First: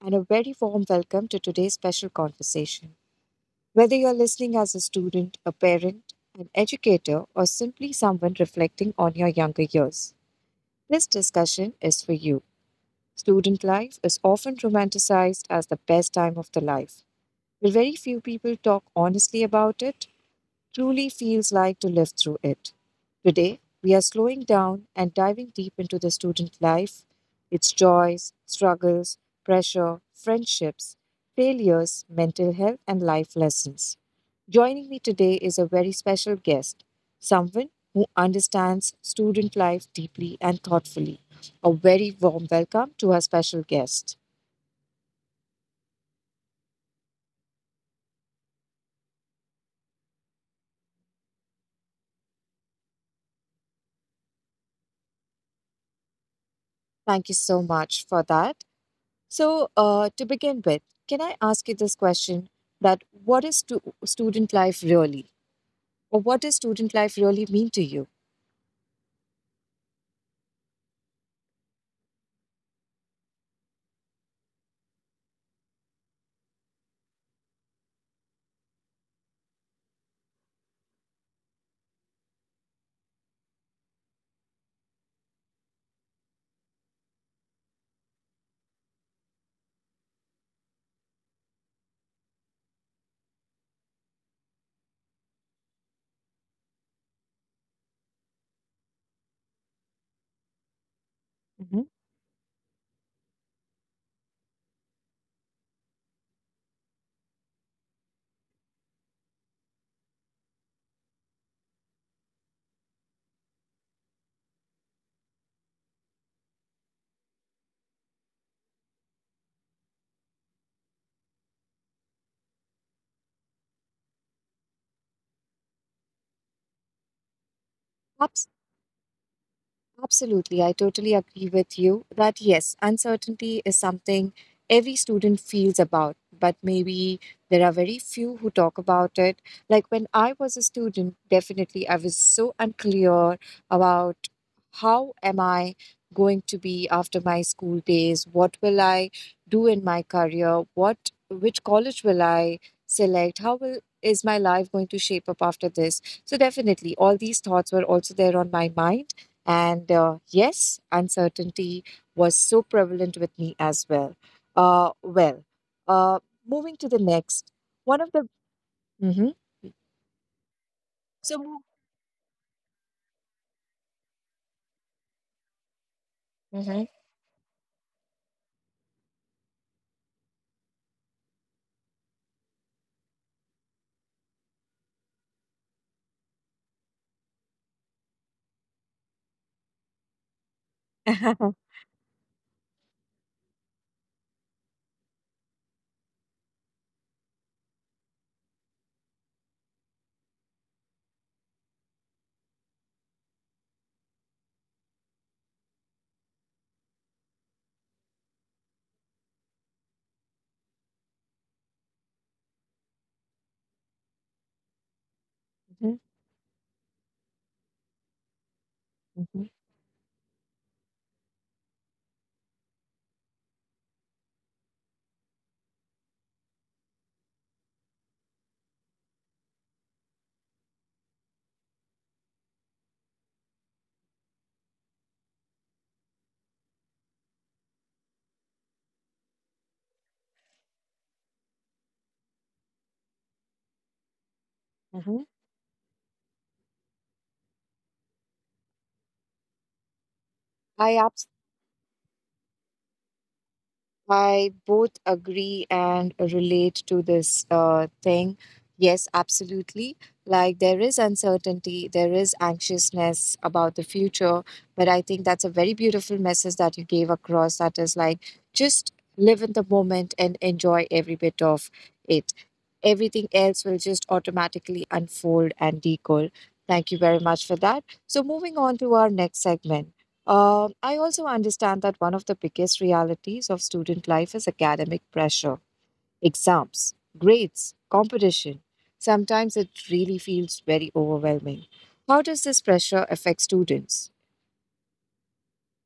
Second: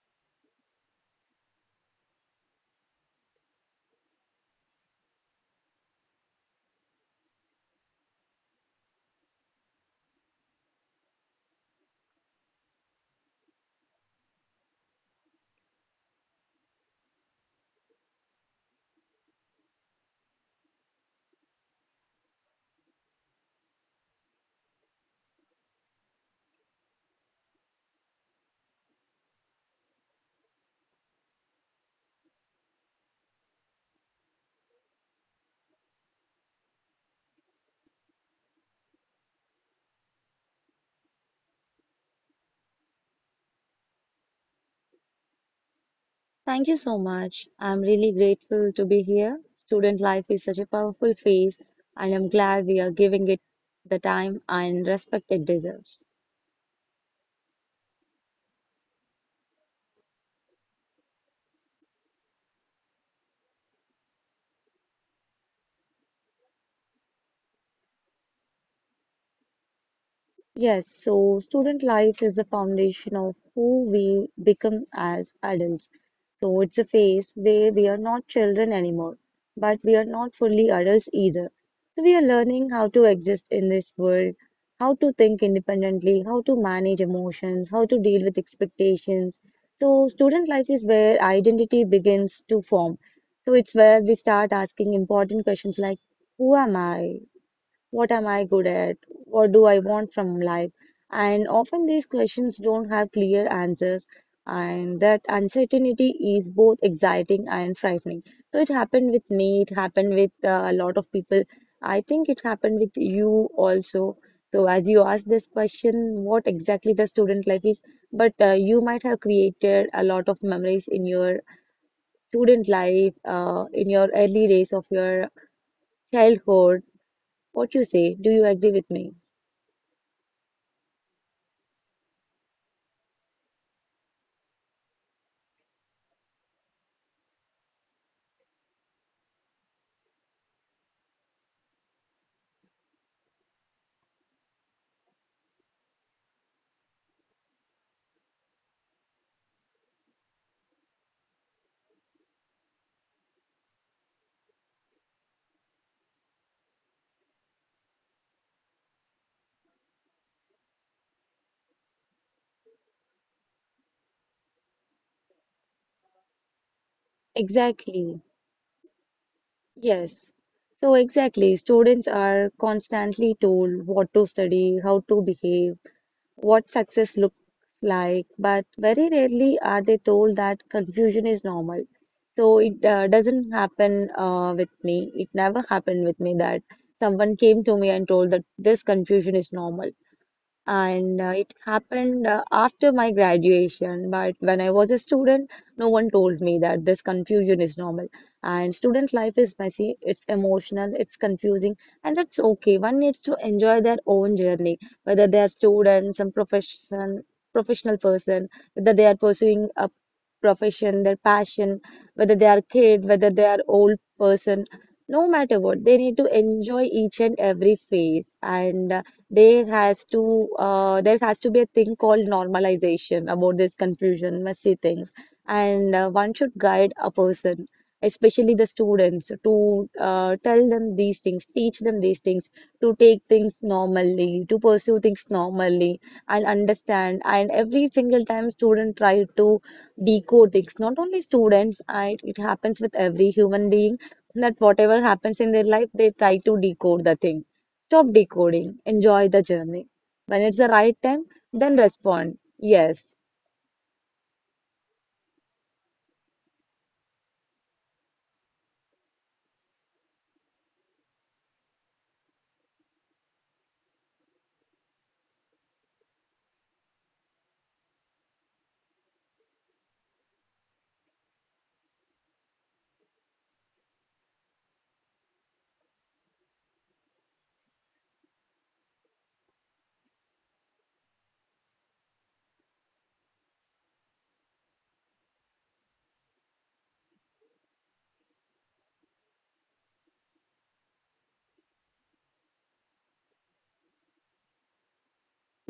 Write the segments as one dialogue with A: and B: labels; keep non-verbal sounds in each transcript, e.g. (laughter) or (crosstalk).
A: and a very warm welcome to today's special conversation. Whether you're listening as a student, a parent, an educator, or simply someone reflecting on your younger years, this discussion is for you. Student life is often romanticized as the best time of the life. But very few people talk honestly about it truly feels like to live through it. Today, we are slowing down and diving deep into the student life, its joys, struggles, pressure, friendships, failures, mental health, and life lessons. Joining me today is a very special guest, someone who understands student life deeply and thoughtfully. A very warm welcome to our special guest.
B: Thank you so much. I'm really grateful to be here. Student life is such a powerful phase, and I'm glad we are giving it the time and respect it deserves.
A: Thank you so much for that. So, to begin with, can I ask you this question that what is student life really? Or what does student life really mean to you?
B: Yes, so student life is the foundation of who we become as adults. So it's a phase where we are not children anymore, but we are not fully adults either. So we are learning how to exist in this world, how to think independently, how to manage emotions, how to deal with expectations. So student life is where identity begins to form. So it's where we start asking important questions like, who am I? What am I good at? What do I want from life? And
A: Mhm.
B: often these questions don't have clear answers, and that uncertainty is both exciting and frightening. So it happened with me, it happened with a lot of people. I think it happened with you also. So as you asked this question, what exactly the student life is, but you might have created a lot of memories in your student life, in your early days of your childhood. What you say? Do you
A: Perhaps
B: agree with me?
A: Absolutely. I totally agree with you that yes, uncertainty is something every student feels about, but maybe there are very few who talk about it. Like when I was a student, definitely I was so unclear about how am I going to be after my school days? What will I do in my career? What which college will I select? How will is my life going to shape up after this? So definitely all these thoughts were also there on my mind, and yes, uncertainty was so prevalent with me as well. Uh, well, uh, moving to the next, one of
B: Exactly.
A: the. Mhm.
B: Yes. So
A: So,
B: exactly,
A: mo-
B: students are constantly told what to study, how to behave, what
A: Mhm.
B: success looks like, but very rarely are they told that confusion is normal. So it doesn't happen with me. It never happened with me that someone came to me and told that this confusion is normal and it
A: (laughs)
B: happened after my graduation. But when I was a student, no one told me that this confusion is normal. And student life is messy, it's emotional, it's confusing, and that's okay. One needs to enjoy their own journey, whether they are students, some profession, professional person, whether they are pursuing a profession, their passion, whether they are kid, whether they are old person. No matter what,
A: Mhm,
B: they need to enjoy each and every phase, and
A: mhm,
B: there has to there has to be a thing called normalization about this confusion, messy things, and one should guide a person, especially the students, to tell them these things, teach them these things, to take things normally, to pursue things normally, and understand. And every single time student try to decode things, not only students, it happens with every human being that whatever
A: mhm.
B: happens in their life, they try to decode the thing. Stop decoding. Enjoy the journey. When it's
A: (laughs)
B: the
A: I
B: right time, then respond. Yes,
A: I both agree and relate to this thing. Yes, absolutely. Like there is uncertainty, there is anxiousness about the future, but I think that's a very beautiful message that you gave across. That is like just live in the moment and enjoy every bit of it. Everything else will just automatically unfold and decold. Thank you very much for that. So, moving on to our next segment. I also understand that one of the biggest realities of student life is academic pressure, exams, grades, competition. Sometimes it really feels very overwhelming. How does this pressure affect students?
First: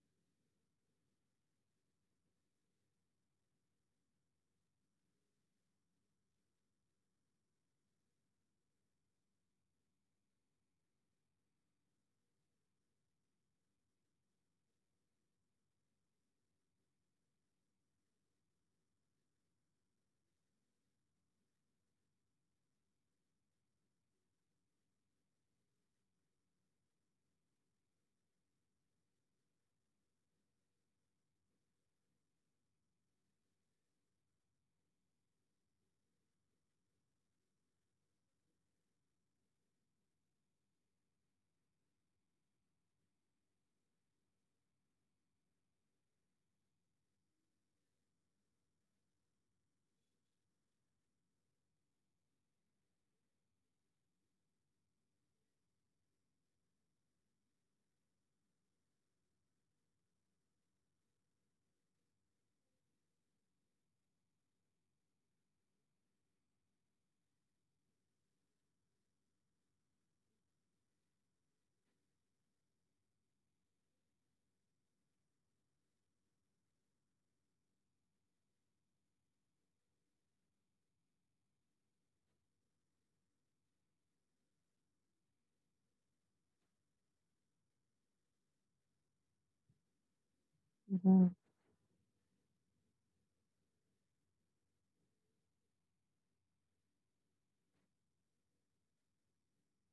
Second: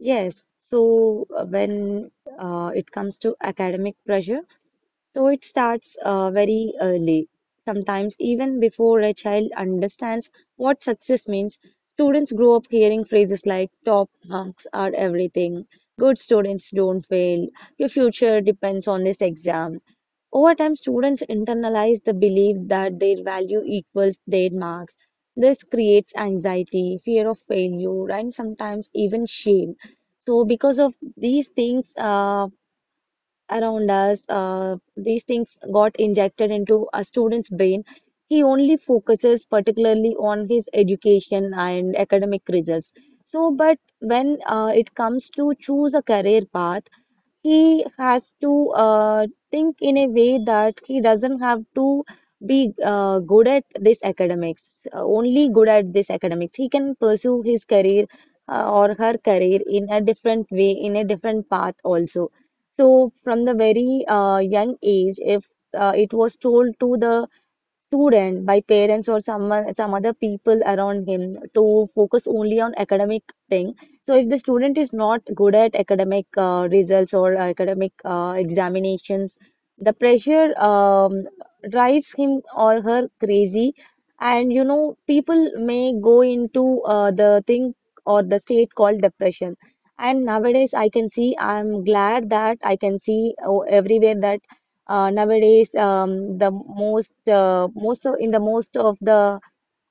B: yes. So when it comes to academic pressure, so it starts very early. Sometimes even before a child understands what success means, students grow up hearing phrases like top marks are everything, good students don't fail, your future depends on this exam. Over time, students internalize the belief that their value equals their marks. This creates anxiety, fear of failure, and sometimes even shame. So, because of these things around us, these things got injected into a student's brain. He only focuses particularly on his education and academic results. So, but when it comes to choose a career path, he has to think in a way that he doesn't have to be good at this academics, only good at this academics. He can pursue his career or her career in a different way, in a different path also. So from the very young age, if it was told to the student by parents or someone some other people around him to focus only on academic thing, so if the student is not good at academic results or academic examinations, the pressure drives him or her crazy, and you know people may go into the thing or the state called depression. And nowadays I can
A: Mm-hmm,
B: see, I'm glad that I can see oh, everywhere that nowadays, the most of the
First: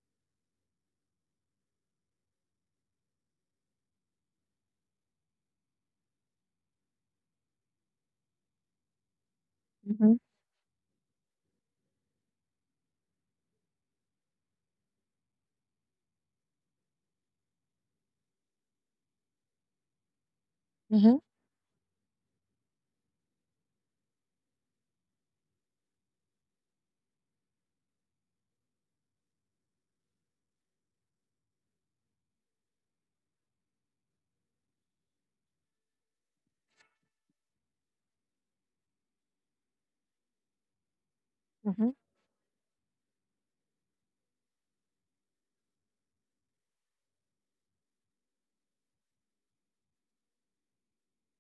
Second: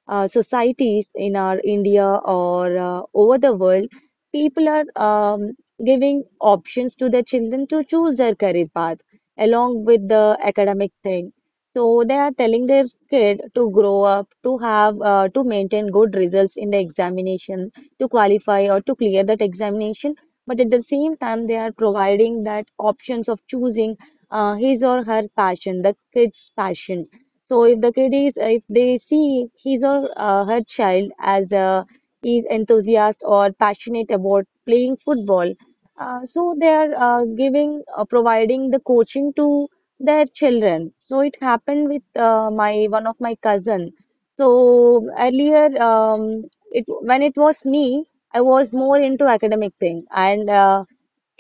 B: societies in our India or over the world, people are giving options to their children to choose their career path along with
A: mm-hmm,
B: the academic thing. So they are telling their kid to grow up, to maintain good results in the examination, to qualify or to clear that examination. But at the
A: mm-hmm,
B: same time, they are providing that options of choosing his or her passion, the kid's passion. So if the kid is, if they see his or her child as a is enthusiast or passionate about playing football, so they are providing the coaching to their children. So it happened
A: mm-hmm,
B: with my one of my cousin. So earlier, it when it was me, I was more into academic thing. And Uh,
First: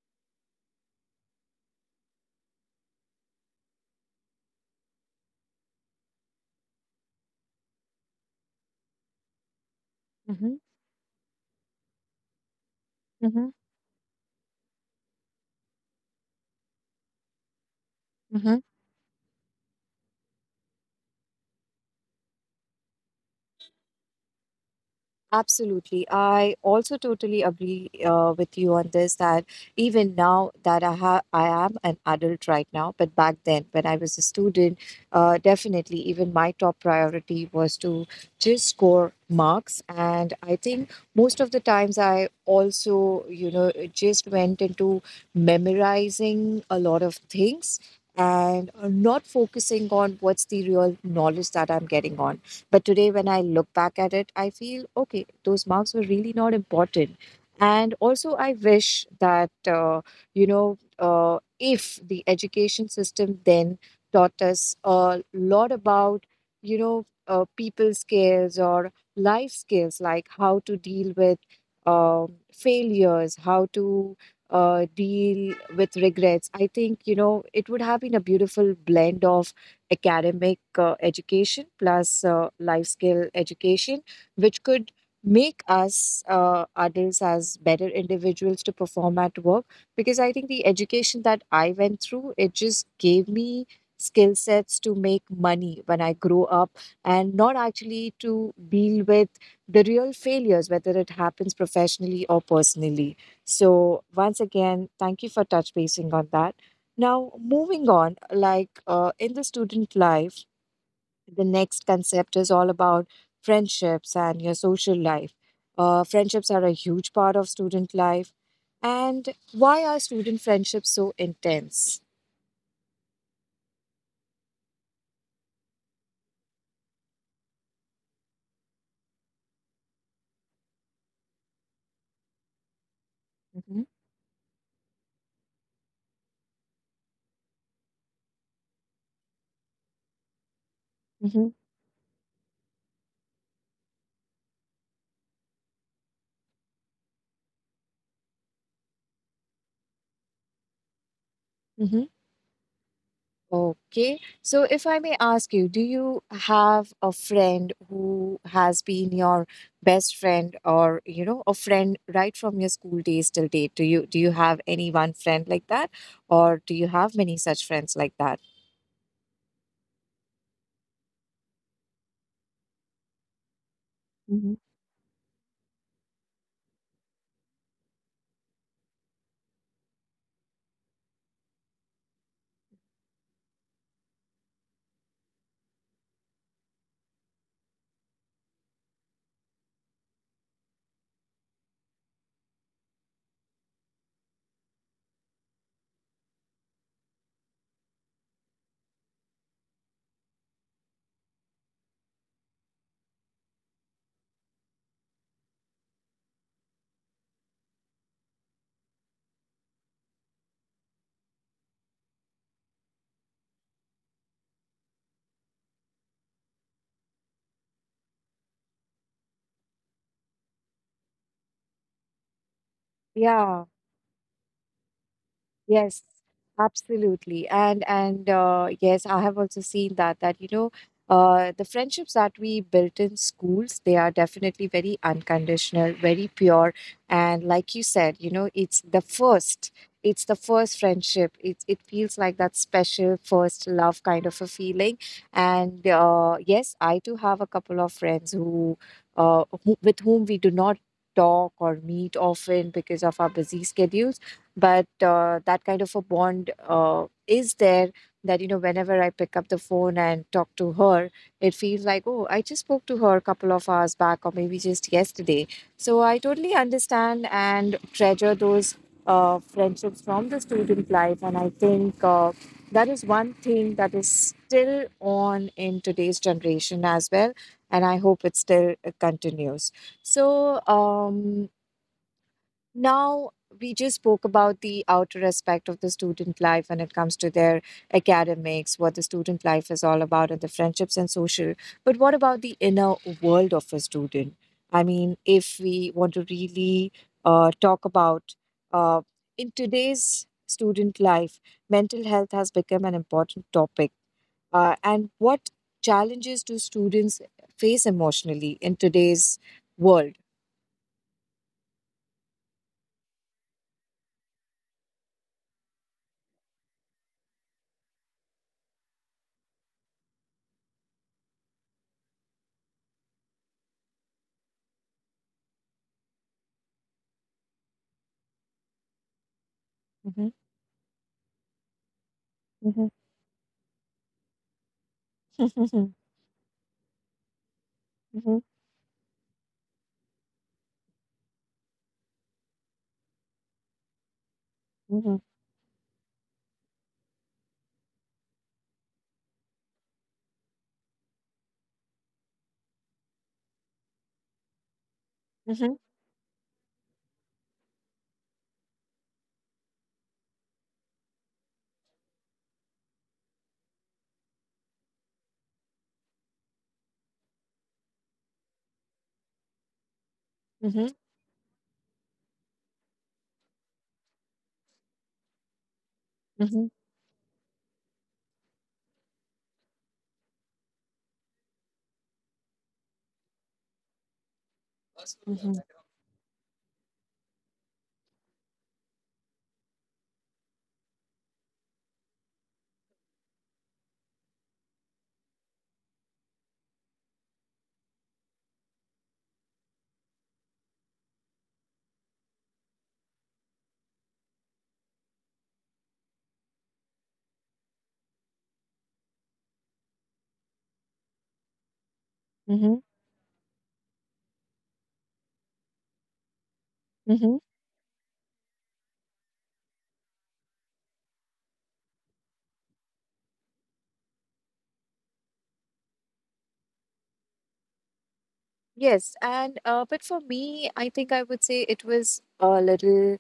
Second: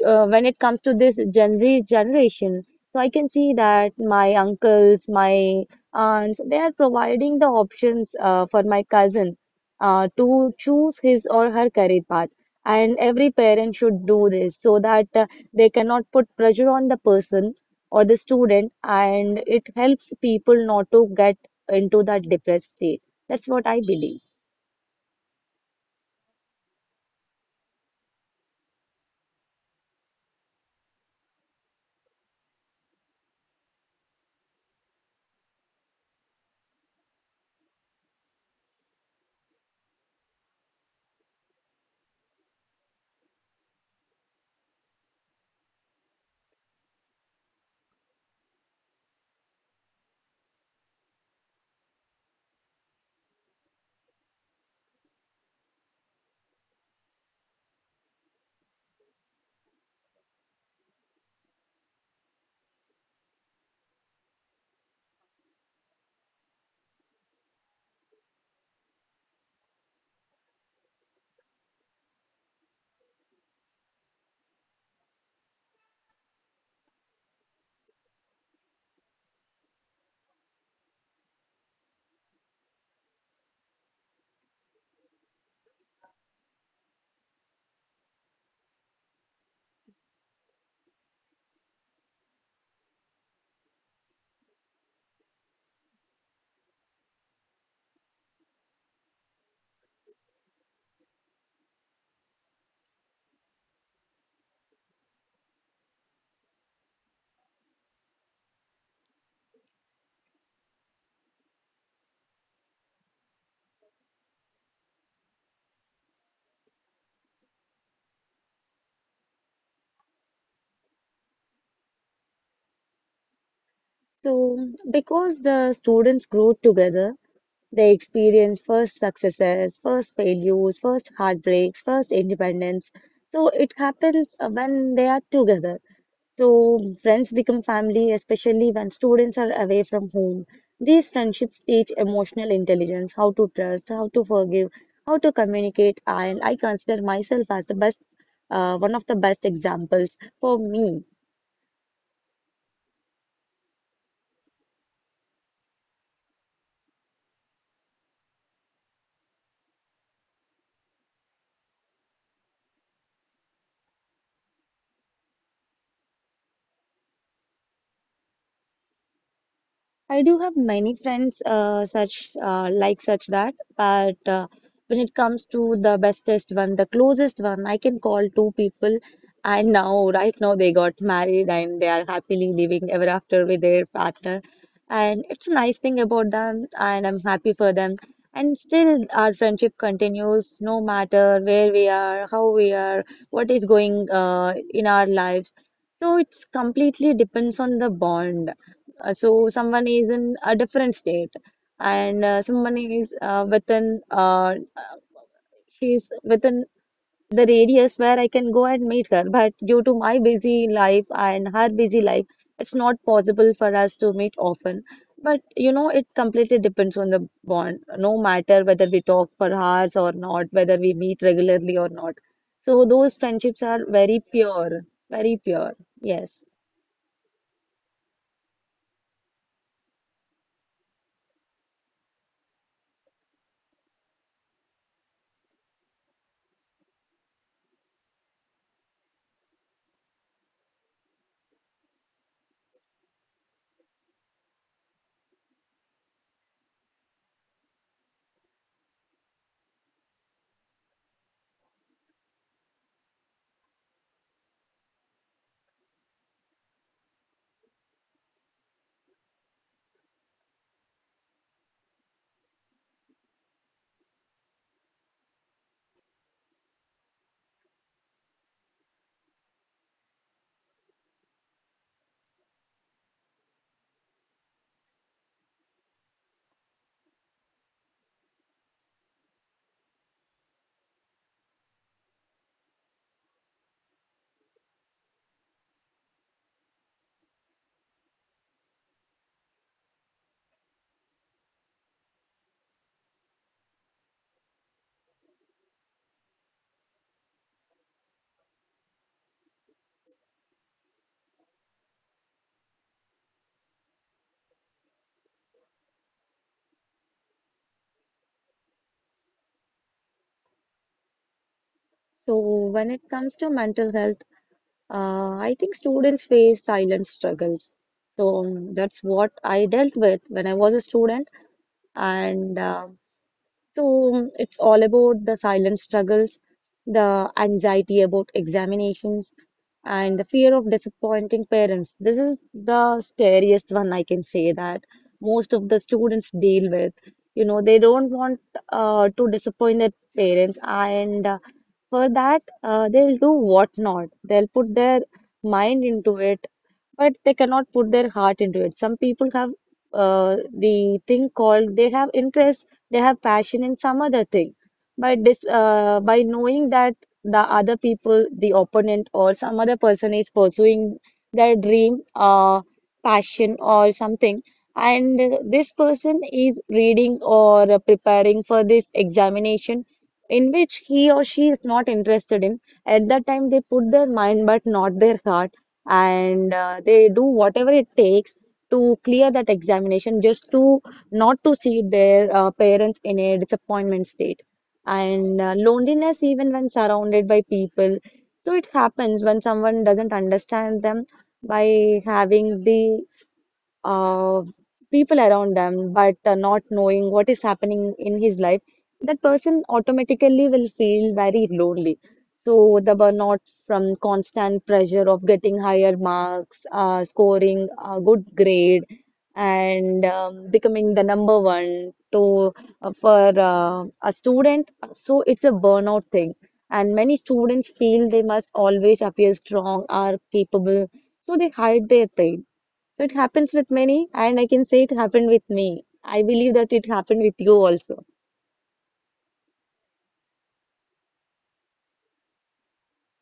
B: uh, when it comes to this Gen Z generation, so I can see that my uncles, my aunts, they are providing the options for my cousin to choose his or her career path. And every
A: mm-hmm,
B: parent should do this so that they cannot put pressure on the person or the
A: mm-hmm.
B: student, and it helps people not to get into that depressed state. That's what I believe.
A: Absolutely. I also totally agree with you on this that even now that I am an adult right now, but back then when I was a student, definitely even my top priority was to just score marks. And I think most of the times I also, just went into memorizing a lot of things, and not focusing on what's the real knowledge that I'm getting on. But today, when I look back at it, I feel okay, those marks were really not important. And also, I wish that, if the education system then taught us a lot about, people skills or life skills, like how to deal with failures, how to deal with regrets. I think, it would have been a beautiful blend of academic education plus life skill education, which could make us adults as better individuals to perform at work. Because I think the education that I went through, it just gave me skill sets to make money when I grow up, and not actually to deal with the real failures, whether it happens professionally or personally. So, once again, thank you for touch basing on that. Now, moving on, like in the student life, the next concept is all about friendships and your social life. Friendships are a huge part of student life. And why are student friendships so intense?
B: So, because the students grow together, they experience first successes, first failures, first heartbreaks, first independence. So it
A: Hmm.
B: happens when they are together. So friends become family, especially when students are away from home. These friendships teach emotional intelligence, how to trust, how to forgive, how to communicate, and I consider myself as the best, one of the best examples for me.
A: Hmm. Okay. So, if I may ask you, do you have a friend who has been your best friend or, a friend right from your school days till date? Do you have any one friend like that? Or do you have many such friends like that?
B: I do have many friends such like such that, but
A: Mhm.
B: when it comes to the bestest one, the closest one, I can call two people. And now, right now, they got married and they are happily living ever after with their partner. And it's a nice thing about them, and I'm happy for them. And still, our friendship continues no matter where we are, how we are, what is going in our lives. So it's completely depends on the bond. So someone is in a different state, and someone is within she's within the radius where I can go and meet her. But due to my busy life and her busy life, it's not possible for us to meet often. But you know, it completely depends on the bond, no matter whether we talk for hours or not, whether we meet regularly or not. So those friendships
A: Yeah.
B: are very pure, very pure.
A: Yes,
B: Yes.
A: absolutely. And yes, I have also seen that the friendships that we built in schools, they are definitely very unconditional, very pure. And like you said, it's the first, friendship. It feels like that special first love kind of a feeling. And yes, I too have a couple of friends who with whom we do not talk or meet often because of our busy schedules, but that kind of a bond is there that whenever I pick up the phone and talk to her, it feels like oh, I just spoke to her a couple of hours back or maybe just yesterday. So I totally understand and treasure those friendships from the student life, and I think that is one thing that is still on in today's generation as well, and I hope it still continues. So now, we just spoke about the outer aspect of the student life when it comes to their academics, what the student life is all about, and the friendships and social. But what about the inner world of a student? I mean, if we want to really talk about uh, in today's student life, mental health has become an important topic. And what challenges do students face emotionally in today's world?
B: So when it comes to mental health, I think students face silent struggles. That's what I dealt with when I was a student. And so it's all about the silent struggles, the anxiety about examinations, and the
A: Mhm,
B: fear of disappointing parents. This is the
A: mhm.
B: scariest one, I can say that most of the students deal with. You know, they don't want to disappoint their parents, and for that, they'll do what not. They'll put their
A: (laughs)
B: mind into it, but they cannot put their heart into it. Some people have the thing called they have interest, they have passion in some other thing, but this
A: Mhm,
B: by knowing that the other people, the opponent or some other person, is pursuing their dream passion or something, and this person is reading or preparing for this examination in which
A: mhm,
B: he or she is not interested in, at that time they put their mind but not their heart, and
A: mhm,
B: they do whatever it takes to clear that examination just to not to see their parents in a disappointment state. And
A: mhm,
B: loneliness, even when surrounded by people. So it happens when someone doesn't understand them by having the uh, people around them, but not knowing what is happening in his life, that person automatically will feel very lonely. So the burnout from constant pressure of getting higher marks, scoring a good grade, and becoming the number one to
A: mhm,
B: for a student. So it's a burnout thing, and many
A: mhm.
B: students feel they must always appear strong or capable, so they hide their pain. So it happens with many, and I can say it happened with me. I believe that it happened with you also.
A: Yes, and but for me, I think I would say it was a little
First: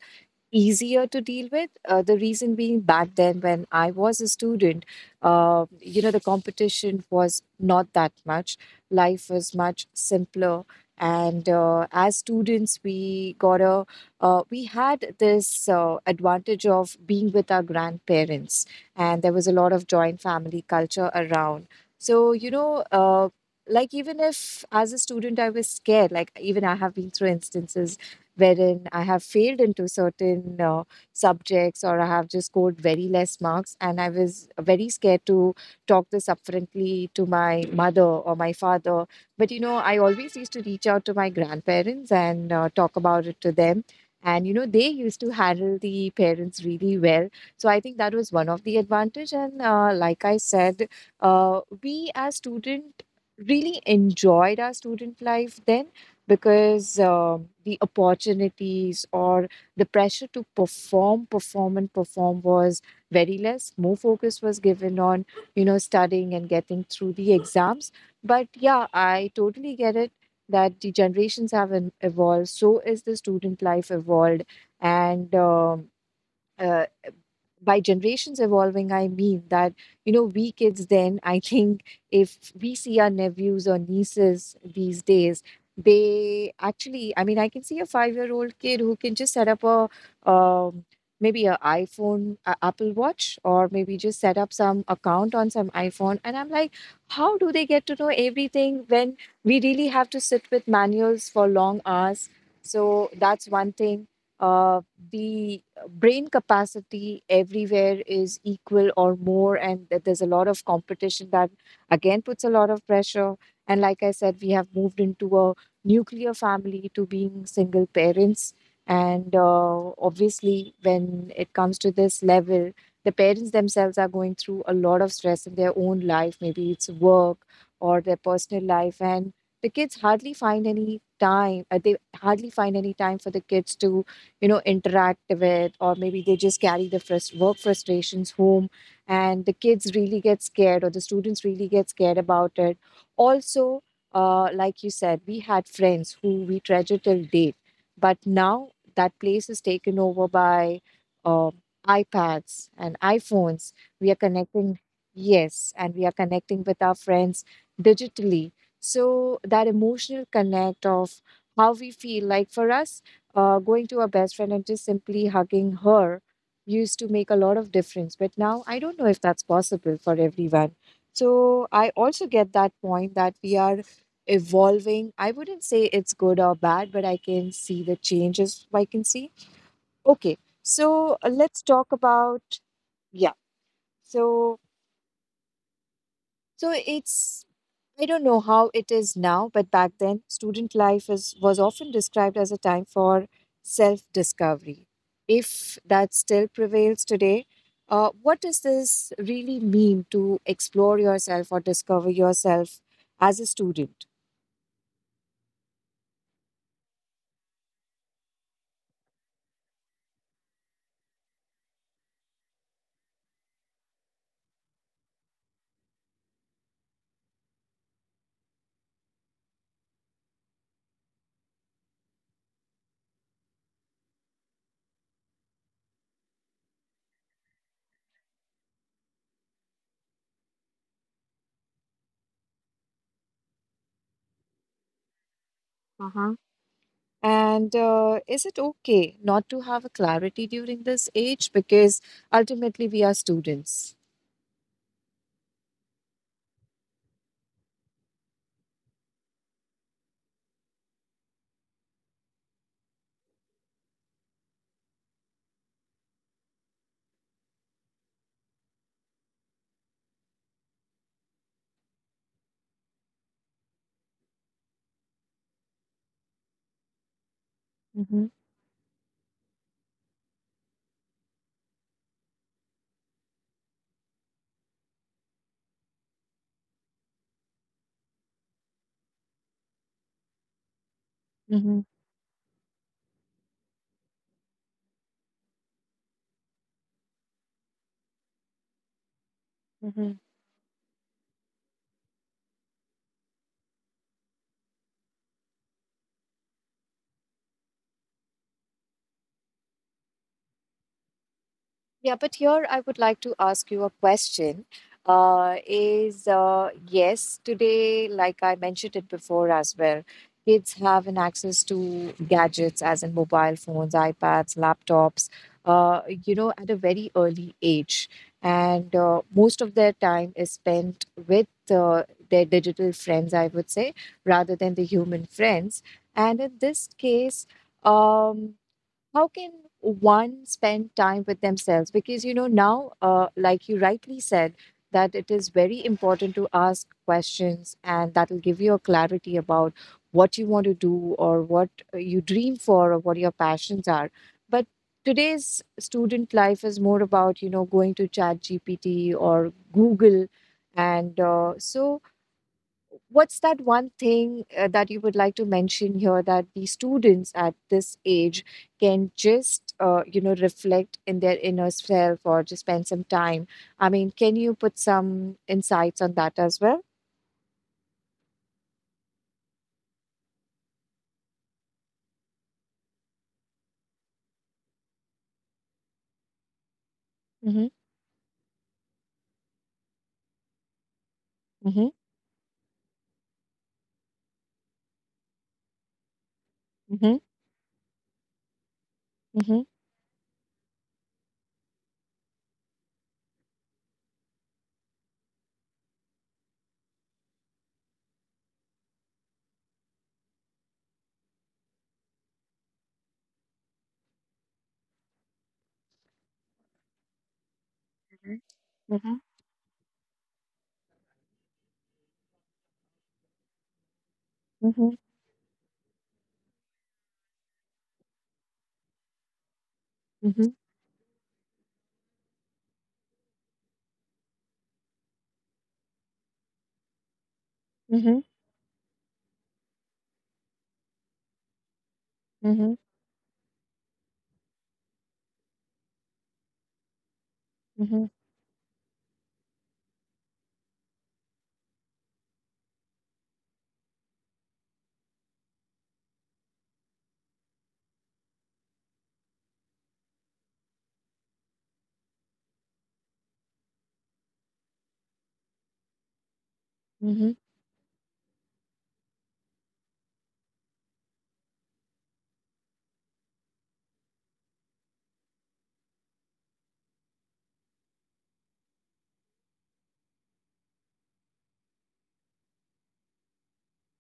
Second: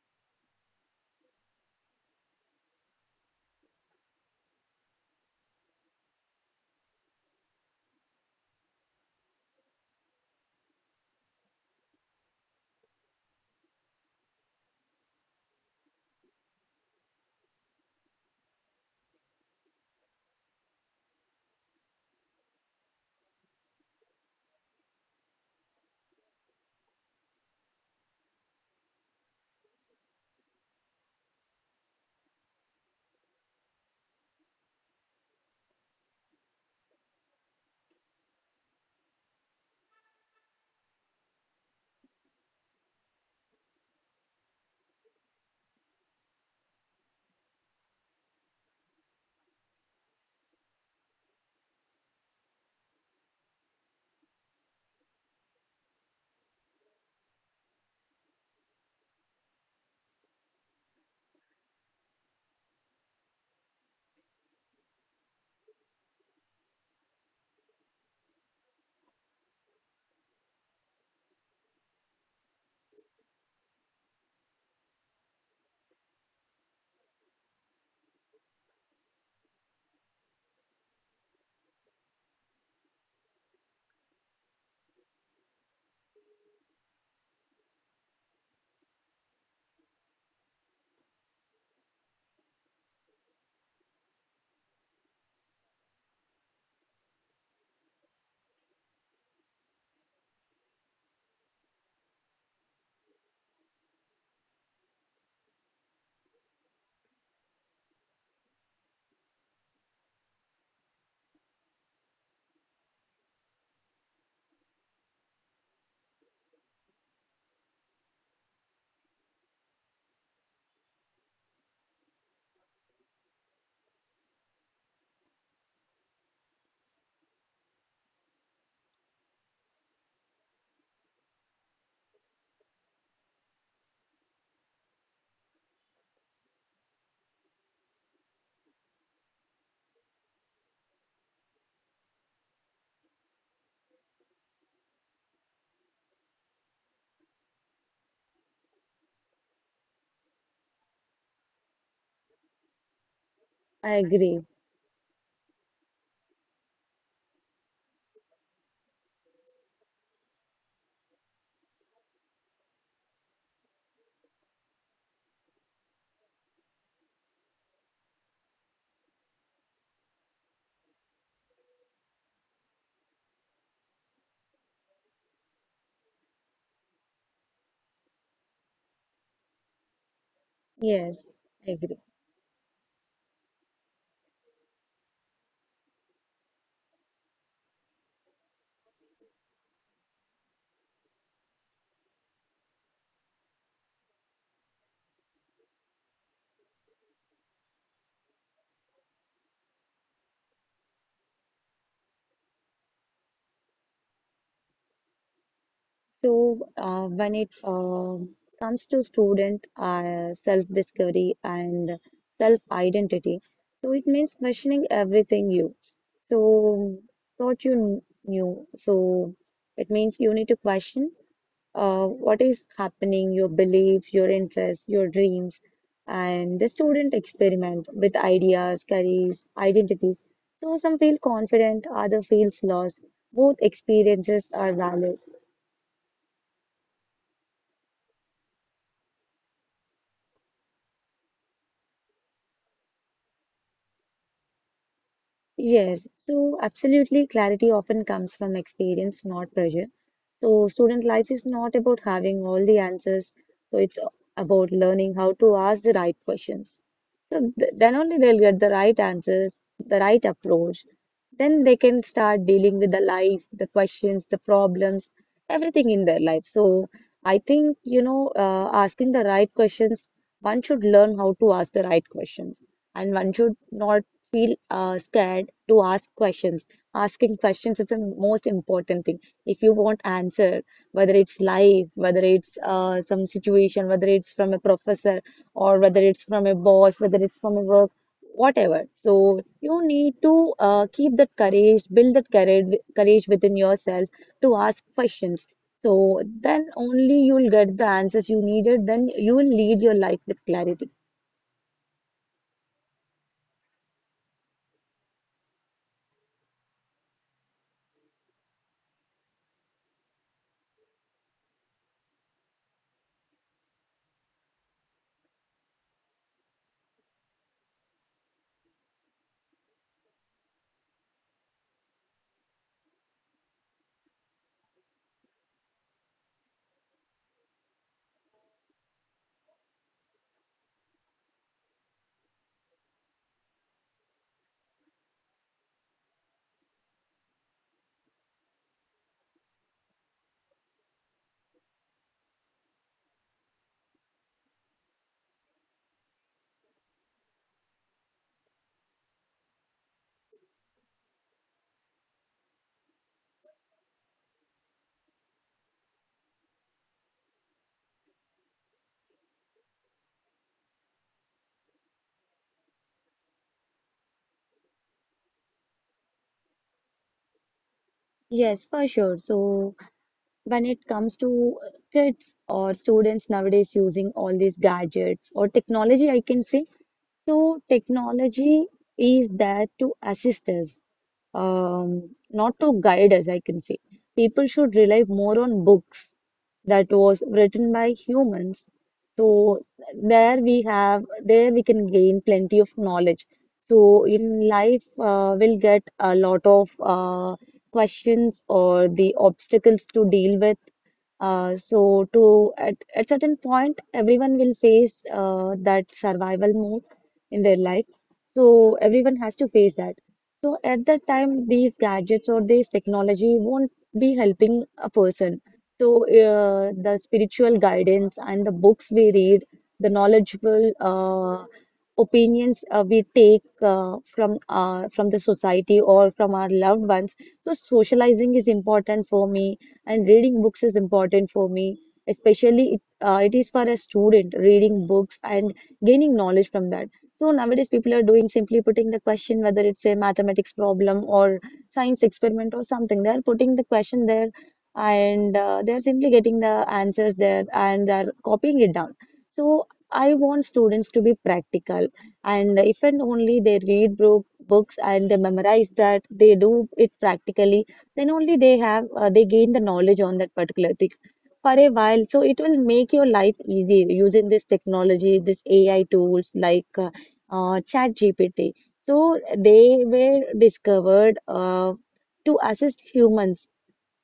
A: easier to deal with. The reason being back then, when I was a student, the competition was not that much. Life was much simpler, and as students, we got a we had this advantage of being with our grandparents, and there was a lot of joint family culture around. So you know. Like even if as a student I was scared, like even I have been through instances wherein I have failed into certain subjects or I have just scored very less marks, and I was very scared to talk this up frankly to my mother or my father, but I always used to reach out to my grandparents and talk about it to them, and they used to handle the parents really well. So I think that was one of the advantage, and like I said, we as student really enjoyed our student life then, because the opportunities or the pressure to perform, perform and perform was very less. More focus was given on studying and getting through the exams, but yeah, I totally get it that the generations have evolved, so is the student life evolved. And uh, by generations evolving, I mean that, we kids then, (laughs) I think if we see our nephews or nieces these days, they actually, I mean, I can see a 5-year old kid who can just set up um, maybe a iphone, a apple watch, or maybe just set up some account on some iphone, and I'm like, how do they get to know everything when we really have to sit with manuals for long hours? So that's one thing. uh, the brain capacity everywhere is equal or more, and that there's a lot of competition that again puts a lot of pressure. And like I said, we have moved into a nuclear family to being single parents, and obviously when it comes to this level, the parents themselves are going through a lot of stress in their own life, maybe it's work or their personal life, and the kids hardly find any time, they hardly find any time for the kids to interact with, or maybe they just carry the work frustrations home, and the kids really get scared or the students really get scared about it also. Like you said, we had friends who we treasure till date, but now that place is taken over by uh, iPads and iPhones.
B: I
A: We are
B: agree.
A: connecting Yes, and we are connecting with our friends digitally, so that emotional connect of how we feel, like for us going to a best friend and just simply hugging her used to make a lot of difference. But now I don't know if that's possible for everyone. So I also get that point that we are evolving. I wouldn't say it's good or bad, but I can see the changes I can see. Okay, so
B: Yes,
A: let's
B: I
A: talk
B: agree.
A: about, yeah. So it's I don't know how it is now, but back then, student life was often described as a time for self discovery. If that still prevails today, what does this really mean to explore yourself or discover yourself as a student?
B: So when it comes to student self-discovery and self-identity, so it means questioning everything you so thought you knew. So it means you need to question what is happening, your beliefs, your interests, your dreams, and the student experiment with ideas, careers, identities. So some feel confident, other feels lost. Both experiences are valid.
A: Uh-huh. And is it okay not to have a clarity during this age? Because ultimately, we are students.
B: Yes, so absolutely, clarity often comes from experience, not pressure. So, student life is not about having all the answers, so it's about learning how to ask the right questions. So, then only they'll get the right answers, the right approach. Then they can start dealing with the life, the questions, the problems, everything in their life. So, I think, you know,
A: Mm-hmm.
B: asking the right questions, one should learn how to ask the right questions, and one should not feel scared to ask questions. Asking questions is the most important thing. If you want answer, whether it's life, whether it's some situation, whether it's from a professor or whether it's from a boss, whether it's from a work, whatever. So you
A: Mm-hmm.
B: need to keep that courage, build that courage within yourself to ask questions. So then only you'll get the answers you needed. Then you will lead your life with clarity.
A: Yeah, but here I would like to ask you a question. Is yes, today, like I mentioned it before as well, kids have an access to gadgets, as in mobile phones, iPads, laptops, at a very early age. And most of their time is spent with their digital friends, I would say, rather than the human friends. And in this case, um, how can one spend time with themselves, because now, like you rightly said, that it is very important to ask questions, and that will give you a clarity about what you want to do or what you dream for, or what your passions are. But today's student life is more about going to Chat GPT or Google. And so, what's that one thing that you would like to mention here that the students at this age can just reflect in their inner self or just spend some time? I mean, can you put some insights on that as well?
B: Yes, for sure. So, when it comes to kids or students nowadays using all these gadgets or technology, I can say. So,
A: Mm-hmm,
B: technology is there to assist us,
A: mm-hmm,
B: not to guide us, I can say. People should rely more on books that
A: mm-hmm,
B: was written by humans.
A: mm-hmm.
B: So, there we can gain plenty of knowledge. So, in life, we'll get a lot of questions or the obstacles to deal with, so to at certain point, everyone will face that survival mode in their life. So everyone
A: Mhm.
B: has to face that. So at that time, these gadgets or this technology won't be helping a
A: Mhm,
B: person. So the spiritual guidance and the books we read, the
A: mhm,
B: knowledgeable opinions we take from the society or from our loved ones. So
A: mhm,
B: socializing is important for me and reading books is important for me, especially
A: mhm,
B: it is for a student reading books and gaining knowledge from that. So nowadays people are
A: mhm,
B: doing simply putting the question whether it's a mathematics problem or science experiment or something. They are putting the question there and they are simply getting the answers there and they are copying it down. So I want students to be practical, and if and only they books and they memorize that they do it
A: mhm,
B: practically, then only they have they gain the knowledge on that particular thing for a while. So it will make your life easy using this technology, this AI tools like chat, so they were discovered to assist humans,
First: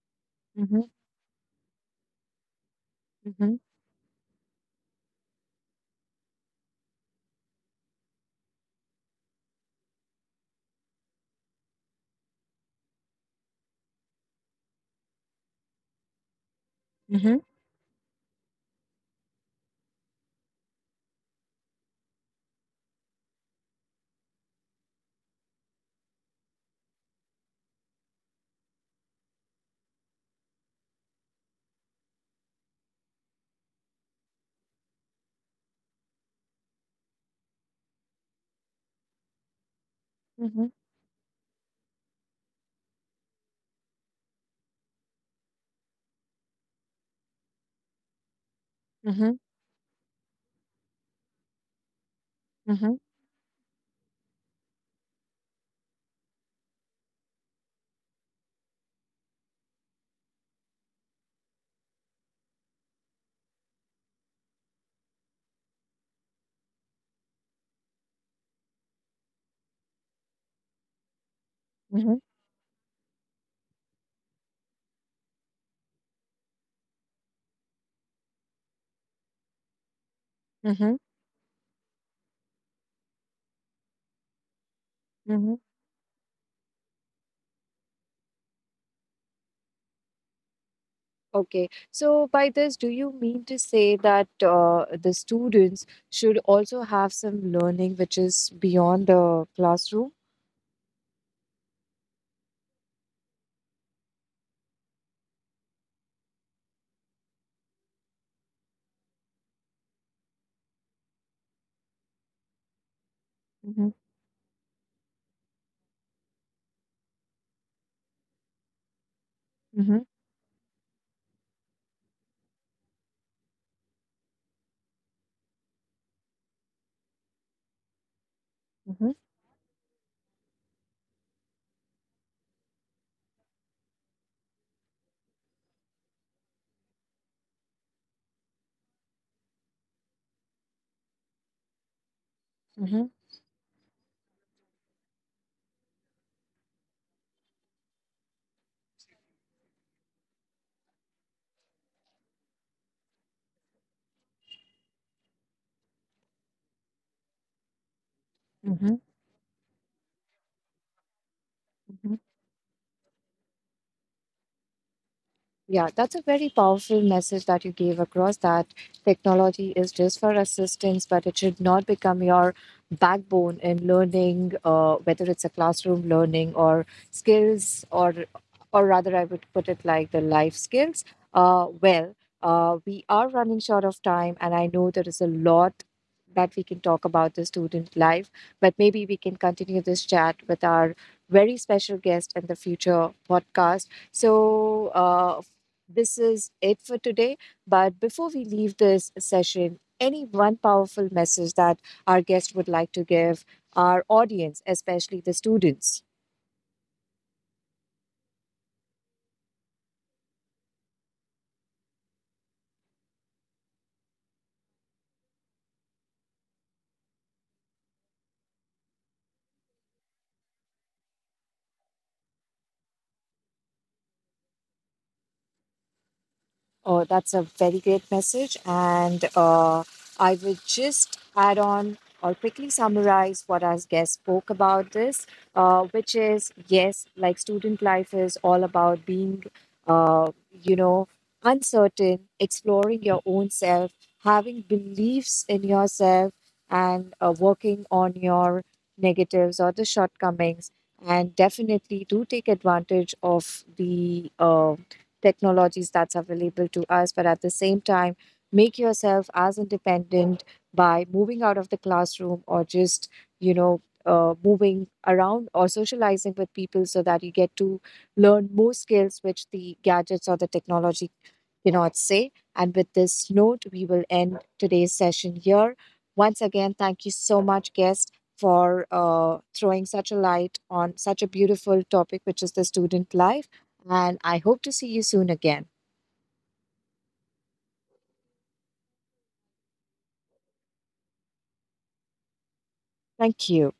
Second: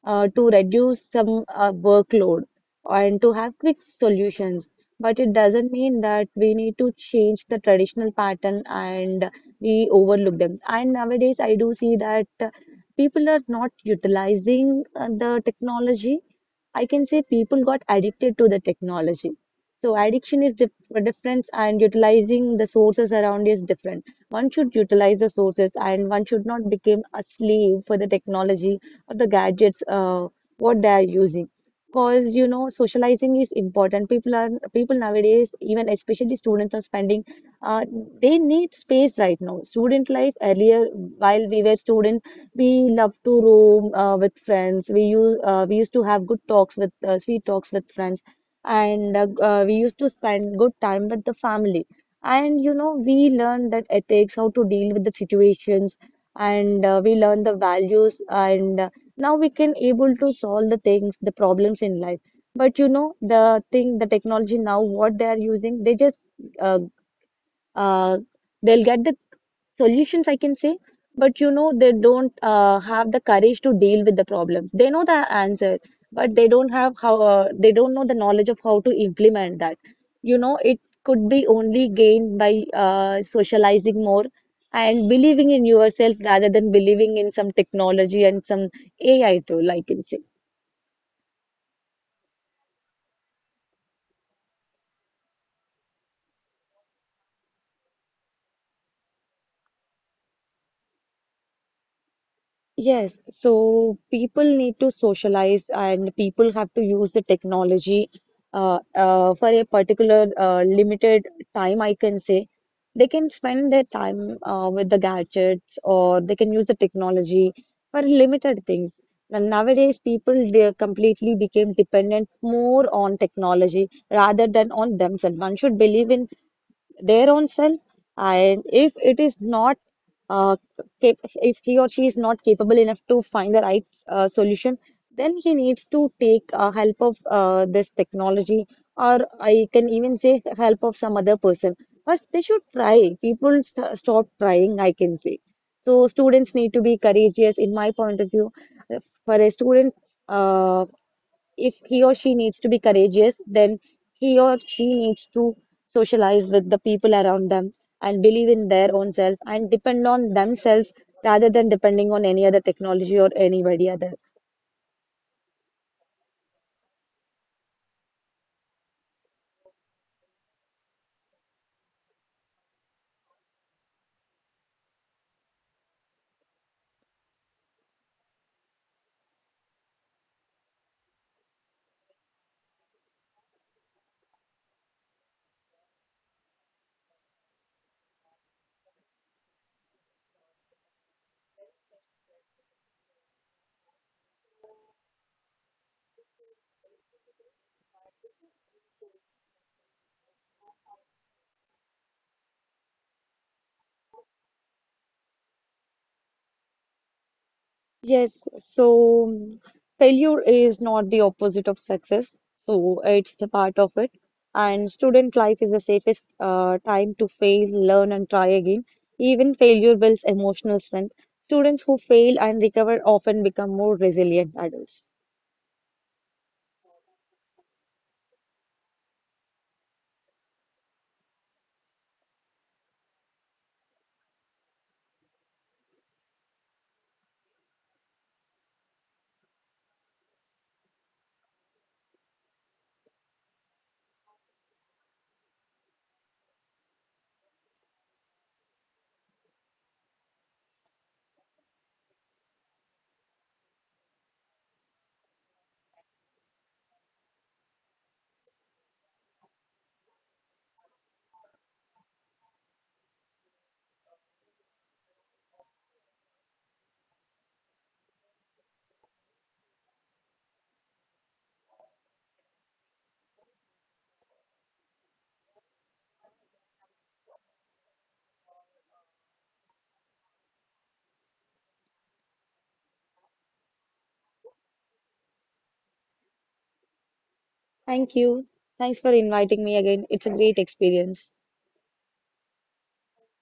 B: to
A: mhm,
B: reduce some workload and to
A: mhm,
B: have
A: mhm,
B: quick solutions. But it doesn't mean that we need to change the traditional pattern and we overlook them. And nowadays, I do see that people are not utilizing the technology. I can say
A: mhm,
B: people got addicted to the technology. So addiction is different, and utilizing the sources around is different. One should utilize the sources, and one should not become a slave for the technology or the gadgets what they are using. Because you know, socializing is important. People are people nowadays, even especially students, are spending. Uh, they need space right now. Student life
A: mhm,
B: earlier, while we were students, we love to roam with friends. We used to have good talks with sweet talks with friends, and
A: mhm,
B: we used to spend good time with the family. And you
A: mhm,
B: know, we learn that ethics, how to deal with the situations, and we learn the values. And now we can able to solve the things, the problems in life. But you know, the thing, the technology now, what they are using, they just uh, uh, they'll get the solutions, I can say. But you know, they
A: mhm, mhm,
B: don't have the courage to deal with the problems. They know the answer, but they don't have how they don't know the knowledge of how to implement that. You know, it
A: mhm,
B: could be only gained by socializing more and believing
A: mhm.
B: in yourself rather than believing in some technology and some AI tool, I can say.
A: Okay, so by this, do you mean to say that the students should also have some learning which is beyond the classroom?
B: Yes, so people need to socialize and people have to use the technology for a particular limited time, I can say. They can spend their
A: Mm-hmm.
B: time with the gadgets or they can use the technology for limited things. And nowadays,
A: Mm-hmm.
B: people they completely became dependent more on technology rather than on themselves. One should believe in their own self, and if
A: Mm-hmm.
B: it is not uh, if he or she is not capable enough to find the right solution, then he needs to take help of this technology, or I can even say help of some other person. First they should
A: Mm-hmm.
B: try. Stop trying, I can say. So students need to be courageous in my point of view. For a student, uh, if he or she needs to be courageous, then he or she needs to socialize with the people around them and believe in their own self and depend on themselves rather than
A: Mm-hmm.
B: depending on any other technology or anybody other.
A: Yeah, that's a very powerful message that you gave across, that technology is just for assistance, but it should not become your backbone in learning, whether it's a classroom learning or skills, or rather, I would put it like the life skills. Well, we are running short of time, and I know there is a lot that we can talk about the student life, but maybe we can continue this chat with our very special guest in the future podcast. So, this is it for today. But before we leave this session, any one powerful message that our guest would like to give our audience, especially the students?
B: Yes, so failure is not the opposite of success, so it's the part of it. And student life is the safest time to fail, learn, and try again. Even failure builds emotional strength. Students who fail and recover often become more resilient adults.
A: Oh, that's a very great message. And I would just add on or quickly summarize what our guest spoke about this, which is, yes, like student life is all about being, uh, you know, uncertain, exploring your own self, having beliefs in yourself, and working on your negatives or the shortcomings. And definitely do take advantage of the technologies that's available to us, but at the same time, make yourself as independent by moving out of the classroom or just, you know, moving around or socializing with people so that you get to learn more skills which the gadgets or the technology cannot say. And with this note, we will end today's session here. Once again, thank you so much, guest, for throwing such a light on such a beautiful topic, which is the student life. And I hope to see you soon again.
B: Thank you. Thanks for inviting me again. It's a great experience.
A: Thank you.